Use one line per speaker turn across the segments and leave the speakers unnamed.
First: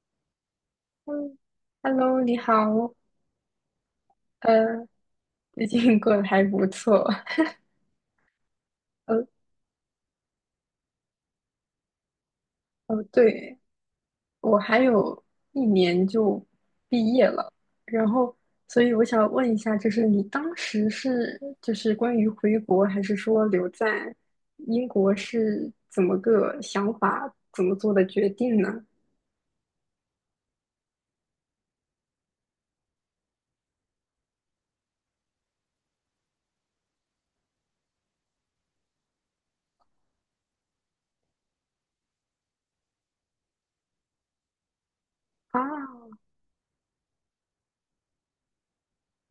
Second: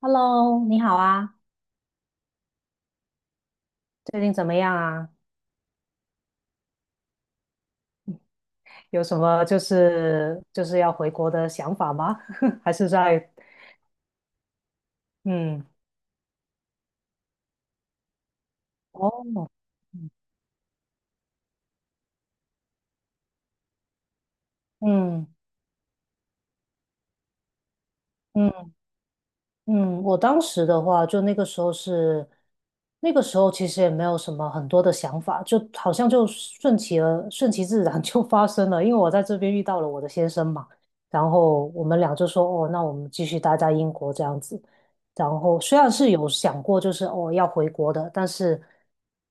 Hello，你好啊，
嗯，Hello,你好。
最近怎么样
呃，
啊？
最近过得还不错。
有什
呃，
么就是要回国的想法吗？还是
哦，
在
对，我还有一
嗯。
年就毕业了，然后，所以我
哦。
想问一下，就是
嗯
你当时是就是关于回国，还是说留在英国
嗯
是怎么个想法，怎么做的决定
嗯
呢？
嗯。我当时的话，就那个时候是，那个时候其实也没有什么很多的想法，就好像就顺其自然 就发生了。因为我在这边遇到了我的先生嘛，然后我们俩就说，哦，那我们继续待在英国这样子。然后虽然是
啊
有想过，就是哦要回国的，但是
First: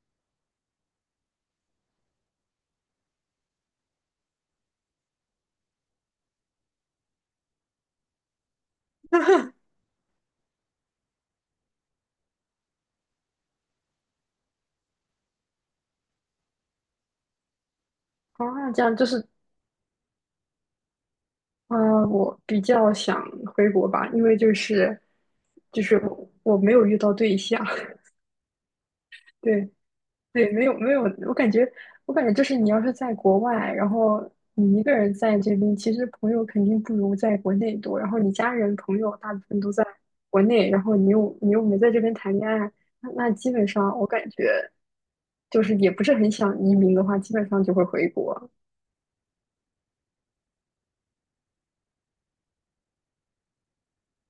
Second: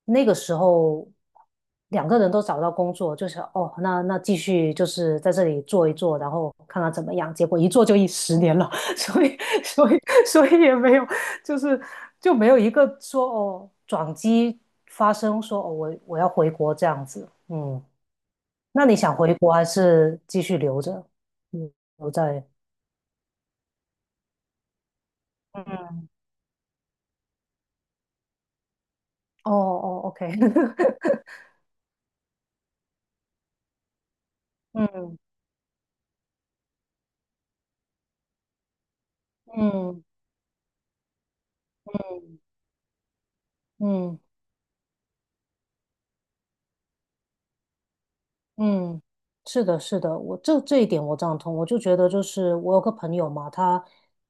那个时候2个人都找到工作，就是哦那继续就是在这里做一做，然后看看怎么样。结果一做就10年了。所以所以所以也没有，就是就没有一个说哦转机发生说哦我要回国这样子，嗯。
这
那
样
你
就
想
是，
回国还是继续留着？嗯。
呃，
留
我
在
比较想回国吧，因为就是我没有遇到对象，
哦
对。
哦，OK。
对，没有没有，我 感觉我感觉就是你要是在国外，然后你一个人
嗯
在这边，其实朋友肯定不如在国内多。然后你家人朋友大部分都在
嗯
国内，然后你又没在这边谈
嗯。
恋爱，那基本上我
嗯
感觉就是也不是很想移民的话，基本上就会回国。
嗯，是的，是的，我这一点我赞同。我就觉得，就是我有个朋友嘛，他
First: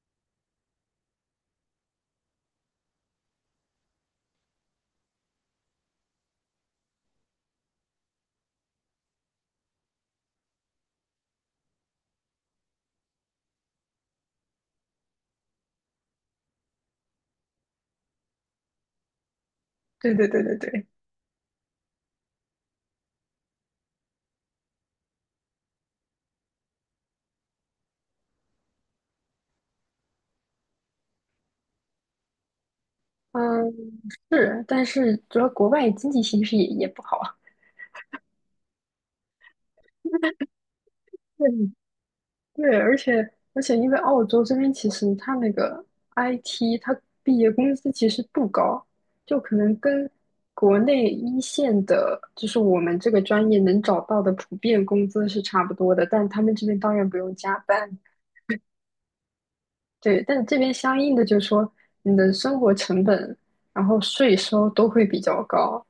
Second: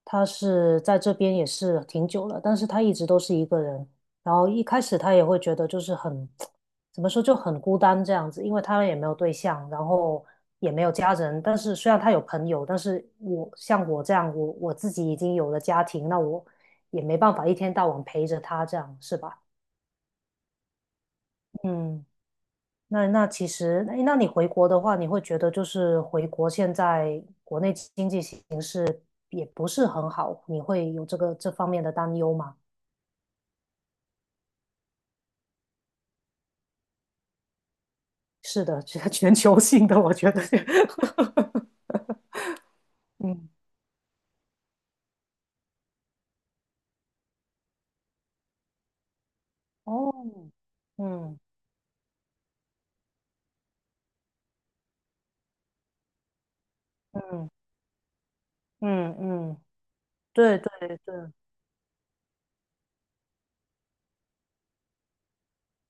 他是在这边也是挺久了，但是他一直都是一个人。然后一开始他也会觉得就是很，怎么说就很孤单这样子，因为他也没有对象，然后也没有家人。但是虽然他有朋友，但是我像我这样，我自己已经有了家庭，那我也没办法一天到晚陪着他这样，是吧？
对对对对对，
嗯。那其实，诶那你回国的话，你会觉得就是回国现在国内经济形势也不是很好，你会有这个这方面的担忧吗？
嗯，是，但是主要国外经济形势也也不好。
是的，这个 全球性的，我觉得。
对 对，而且
嗯。
因为澳洲这边其实它那个 IT,它毕业工资其实不高，就可能跟
哦。
国内一
嗯
线的，就是我们这个专业能找到的普遍工资是差不多的，但他们这边当然不用
嗯
加班，
嗯嗯。
对，但这
对对
边相应的
对。
就是说你的生活成本，然后税收都会比较高，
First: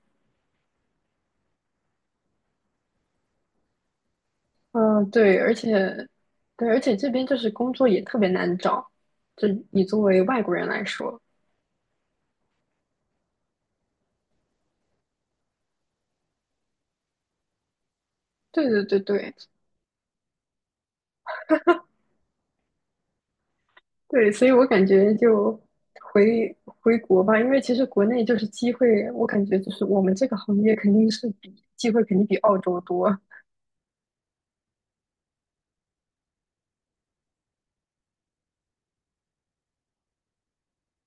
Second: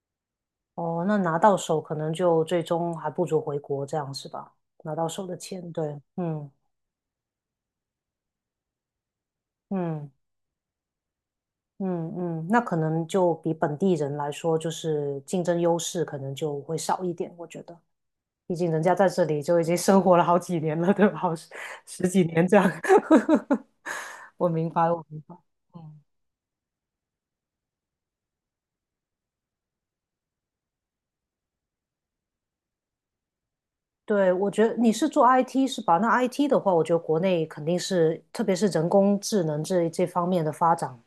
哦，那拿到手可能就最终还不如回国这样是吧？拿到
嗯，
手
对，
的钱，对。嗯
而且这边就是工作也特别难找，就你作
嗯。
为外国人来说。
嗯嗯，那可能就比本地人来说，就是竞争优势可能就会少一点，我觉得，毕
对
竟人
对
家
对
在这
对，
里就已经生活了好几年了，对吧？好十10几年这样。
对，所
我
以我
明
感
白，我
觉
明白。
就
嗯，
回回国吧，因为其实国内就是机会，我感觉就是我们这个行业肯定比澳洲多。
对，我觉得你是做 IT 是吧？那 IT 的话，我觉得国内肯定是，特别是人工智能这方面的发展，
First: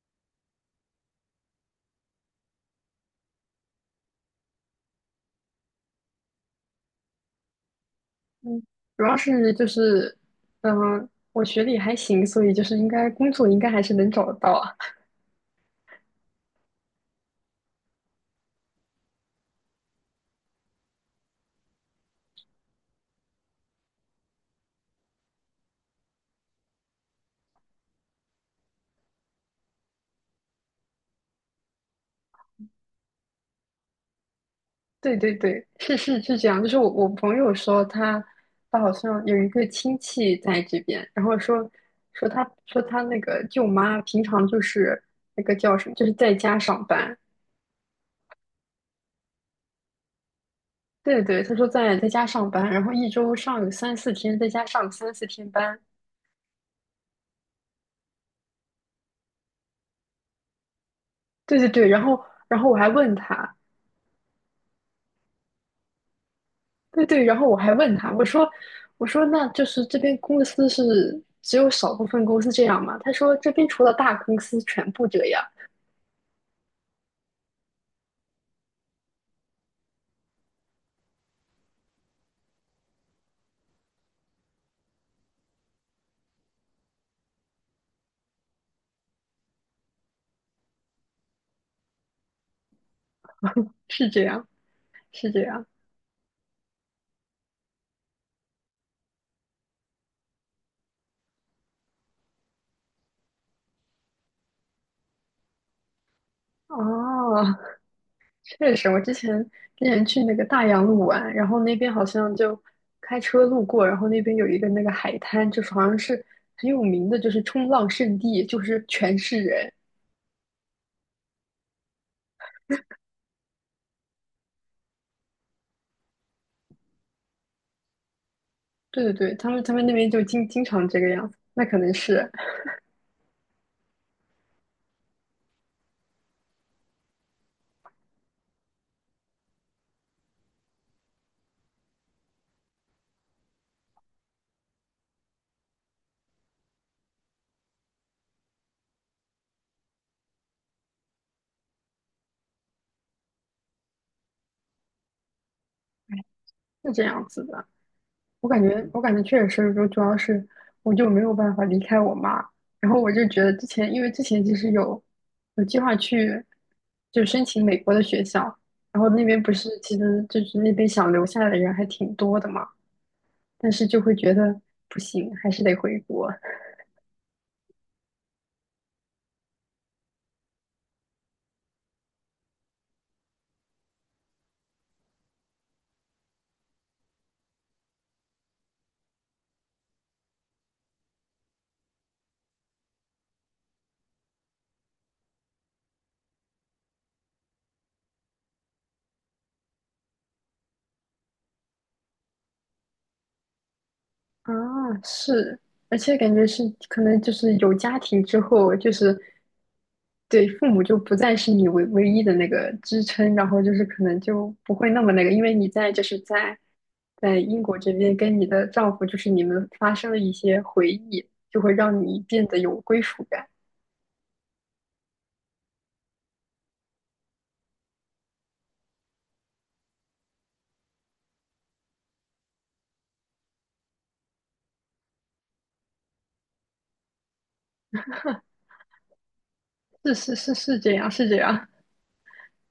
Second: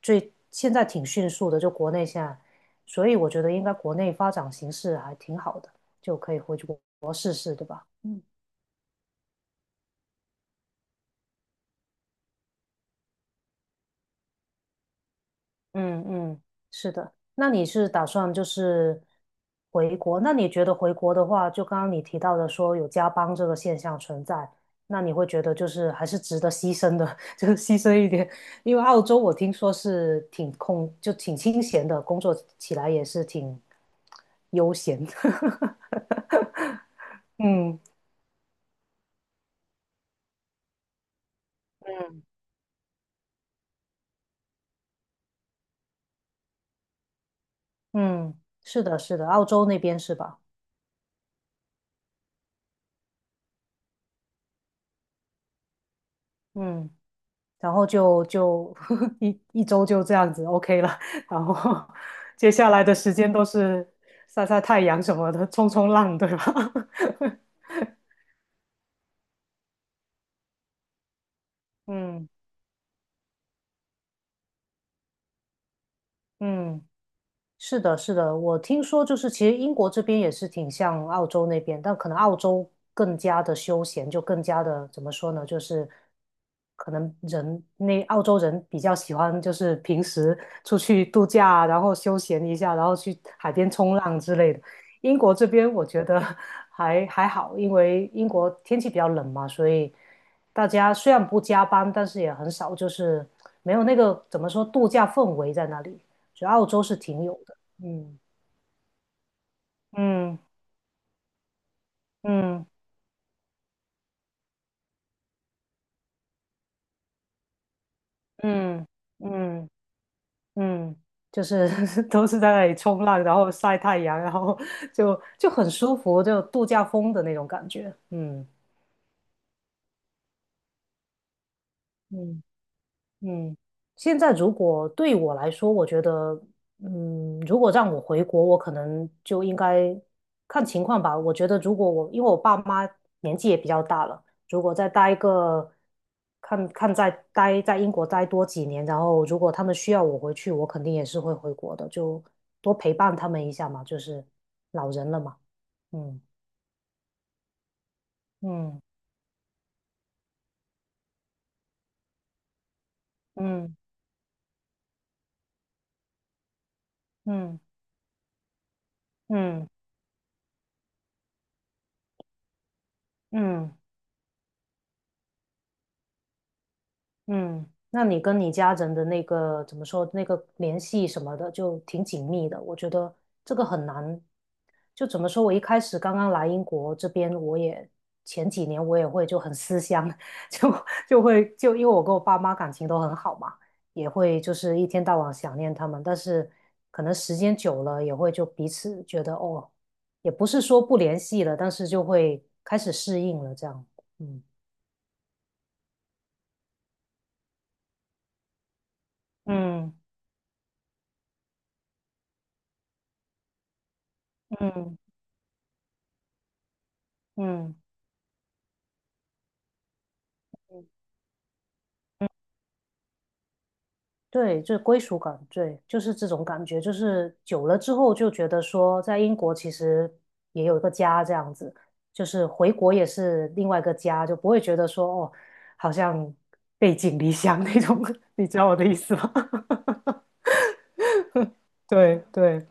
最现在挺迅速的，就国内现在，所以我觉得应该国内发展形势还挺好的，就可以回去国试试，对吧？嗯。
嗯，主要是就是，嗯、我学历还行，所以就是应该工作应该还是能找得到啊。
嗯嗯，是的。那你是打算就是回国？那你觉得回国的话，就刚刚你提到的说有加班这个现象存在，那你会觉得就是还是值得牺牲的，就是牺牲一点。因为澳洲我听说是挺空，就挺清闲的，工作起来也是挺悠闲的。
对对对，是是是这样。就是我朋 友
嗯
说他好像有一个亲戚在这边，然后说
嗯。
说他那个舅妈平常就是那个叫什么，就是在家上班。
嗯，是的，是的，澳洲那边是吧？
对对，他说在家上班，然后一周上个三四天，在家上个三四天班。
嗯。然后就 一周就这样子 OK 了，然
对对
后
对，然后
接
然
下
后我
来
还
的时
问
间都
他，
是晒晒太阳什么的，冲冲浪，对吧？
对对，然后我还问他，我说那就是这边公司是只有 少部分
嗯
公司这样吗？他说这边除了大公司全部这样，
嗯。是的，是的，我听说就是其实英国这边也是挺像澳洲那边，但可能澳洲更加的休闲，就更加的怎么说呢，就是可能那澳洲人比较喜欢就是平时出去度假啊然后休闲一下，然后去海边冲
是
浪
这
之
样，
类的。英
是
国
这
这
样。
边我觉得 还好，因为英国天气比较冷嘛，所以大家虽然不加班，但是也很少就是没有那个怎么说度假氛围在那里。所以澳洲是挺有
哦，
的。嗯
确实，我之前去那
嗯
个大洋路玩，然后那边好像就
嗯
开车路过，然后那边有一个那个海滩，就是好像是很有名的，就是冲浪圣地，就是
嗯
全是
嗯
人。
嗯。就是 都是在那里冲浪，然后晒太阳，然后就很舒服，就度假风的那种感觉。嗯
对对对，他们那边就经常这个样子，那可能是
嗯。嗯，现在如果对我来说，我觉得，嗯，如果让我回国，我可能就应该看情况吧。我觉得，如果我因为我爸妈年纪也比较大了，如果再待一个，看看再待在英国待多几年，然后如果他们需要我回去，我肯定也是会回国的，就多陪伴他们一下嘛，就是老人了嘛。嗯
是这样子的。
嗯
我感觉确实是，就主要是我就没有办法离开我妈。然后我就觉得之
嗯
前，因为之前其实有计划去，就申
嗯
请美国的学校，然后那边不
嗯
是其实就是那边想留下来的人还挺多的嘛，
嗯。
但
嗯
是就会觉得不行，还是得回国。
嗯，那你跟你家人的那个怎么说，那个联系什么的，就挺紧密的。我觉得这个很难，就怎么说，我一开始刚刚来英国这边，前几年我也会就很思乡，就就会因为我跟我爸妈感情都很好嘛，也会就是一天到晚想念他们，但是可能时间久了也会就彼此觉得哦，也不是说不联系了，但是就会开始适应了这样。嗯
啊，是，而且感觉是可能就是有家庭之后，就是
嗯
对父母就不再是你唯一的那个支撑，然后就是可能就不会
嗯
那么那个，因为你在就是在英
嗯。
国这边跟你的丈夫，就是你们发生了一些回忆，就会让你变得有归属感。
对，就是归属感，对，就是这种感觉，就是久了之后就觉得说，在英国其实也有一个家这样子，就是回国也是另外一个家，就不会觉得说哦，好像背井离乡那种。你知道我的意思吗？
是是是是这样，是这样。
对对。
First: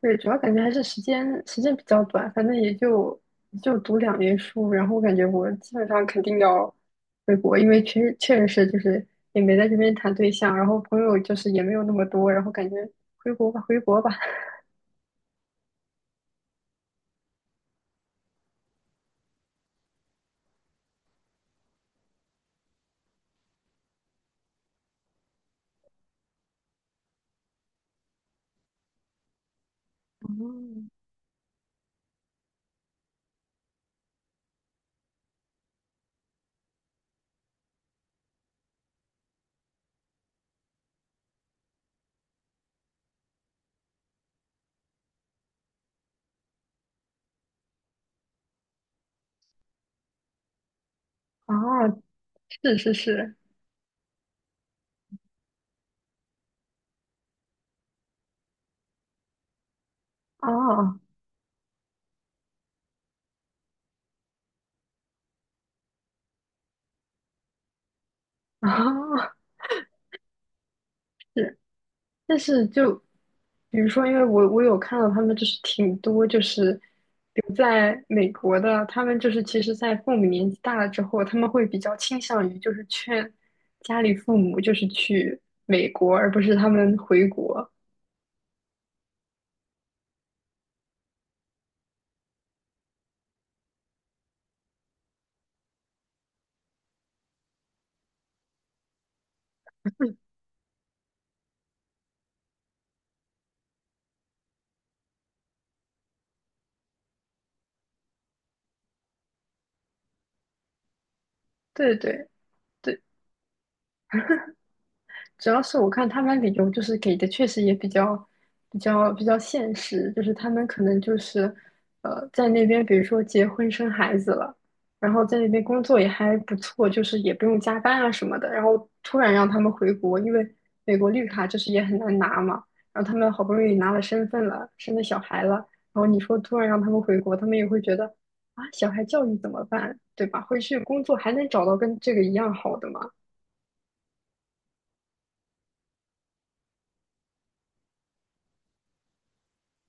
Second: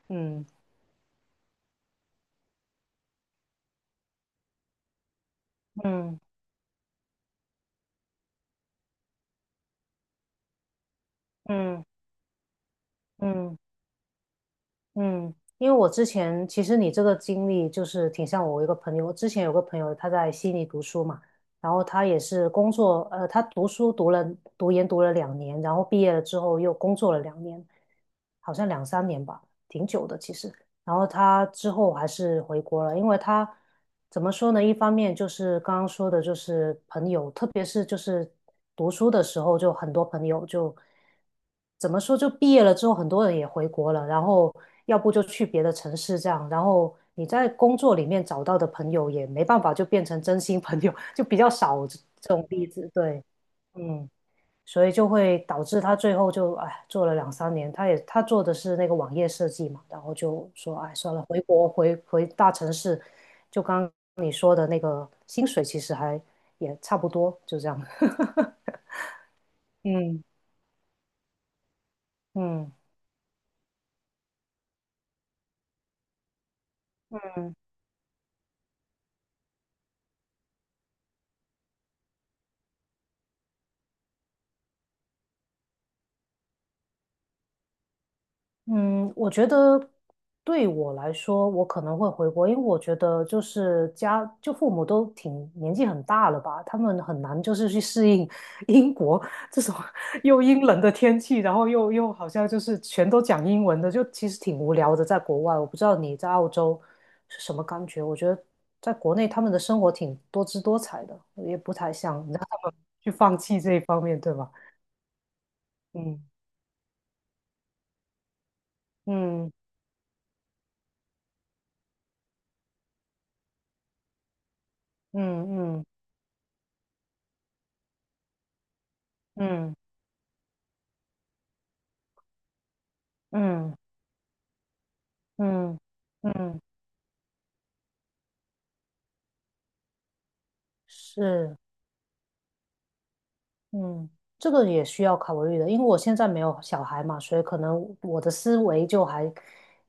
对，主要
嗯
感觉还是时间比较短，反正也就读两年书，然后我感觉我基本上
嗯
肯定要回国，因为确实是就是也没在这边谈对象，然后朋友就是也没有
嗯
那么多，然后感觉回国
嗯。
吧，回国吧。
嗯，因为我之前其实你这个经历就是挺像我一个朋友，我之前有个朋友他在悉尼读书嘛，然后他也是工作，他读研读了两年，然后毕业了之后又工作了两年，好像两三年吧，挺久的其实。然 后他之后还是回国了，因为他怎么说呢？一方面就是刚刚说的，就是朋友，特别是就是读书的时候，就很多朋友就怎么说，就毕业了之后，很多人也回国了，然后要不就去别的城市这样，然后你在工作里面找到的朋友也没办法就变成真心朋友，就比较
哦，
少这
哦，
这种例
是
子，
是
对。
是，
嗯。所以就会导致他最后就哎做了两三年，他做的是那个网页设计嘛，然后就说哎
哦
算了，回国回大城市，就刚刚你说的那个薪水其实还也差不多，就这样。
哦，
嗯
是但是
嗯。
就比如说，因为我有看到他们就是挺多就是留在美国的，他们就是其实，在父母年纪大了之后，他们会比较倾向于就是劝家里父母就是去美国，而不是他们回国。
嗯，我觉得对我来说，我可能会回国，因为我觉得就是家，就父母都挺年纪很大了吧，他们很难就是去适应 英国这种 又阴冷的天气，然后又好像就是全都讲英文的，就其实挺无聊的，在国外。我不知道你在澳洲是什么感觉，我觉得在国内他们的生活挺多姿多彩的，也不太
对
想
对
让他们去放弃这一方面，对吧？
主要是我看
嗯
他们理由就是给的确实也比较
嗯
现实，就是他们可能就是呃在那边，比如说结婚生孩子了，然
嗯
后在那边工
嗯
作也还不错，就是也不用加班啊什么的，然后突然让他
嗯
们
嗯。
回国，因为美国绿卡就是也很难拿嘛，然后他们好不容易
嗯
拿了身份了，生了小孩了，
嗯
然后你说突
嗯。
然让他们回国，他们也会觉得啊小孩教育怎么办，对吧？回去工作还能
是。
找到跟这个一样好的吗？
嗯，这个也需要考虑的，因为我现在没有小孩嘛，所以可能我的思维就还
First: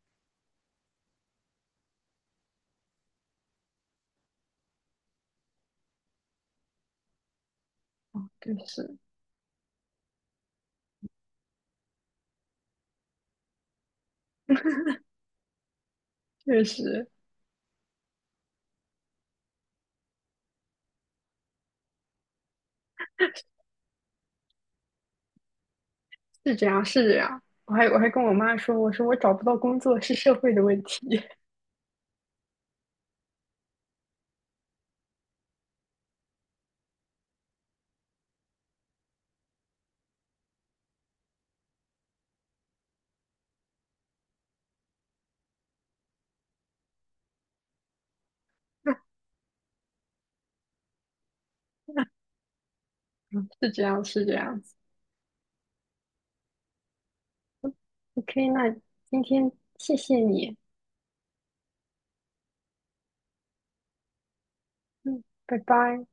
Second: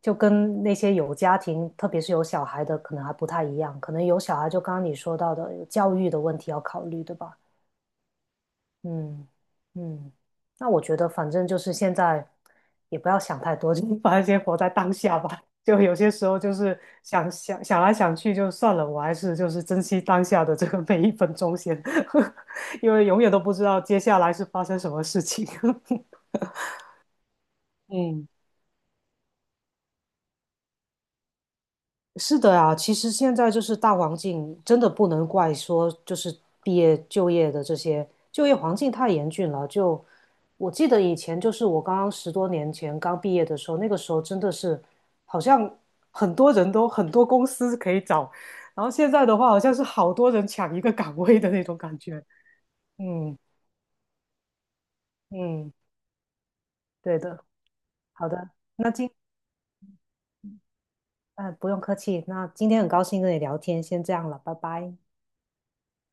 跟那些有家庭，特别是有小孩的，可能还不太一样。可能有小孩，就刚刚你说到的有教育的问题要考虑，对吧？
就是
嗯嗯。那我觉得反正就是现在也不要想太多，就是反正先活在当下吧。就有些时候就
确
是
实。
想来想去就算了，我还是就是珍惜当下的这个每一分钟先，因为永远都不知道接下来是发生什么事情。
是这样，是这样。我还跟
嗯。
我妈说，我说我找不到工作是社会的问题，
是的啊，其实现在就是大环境，真的不能怪说就是毕业就业的这些就业环境太严峻了。就我记得以前就是我刚刚10多年前刚毕业的时候，那个时候真的是好像很多人都很多公司可以找，然后现在的话好像是好多人抢一个岗位的那种感觉。嗯
是这样，是这样子。
嗯。对的。好
OK,
的。
那
那今
今天谢谢你，
嗯,不用客气，那今天很高兴跟你聊天，先这样了，拜拜。
嗯，拜拜。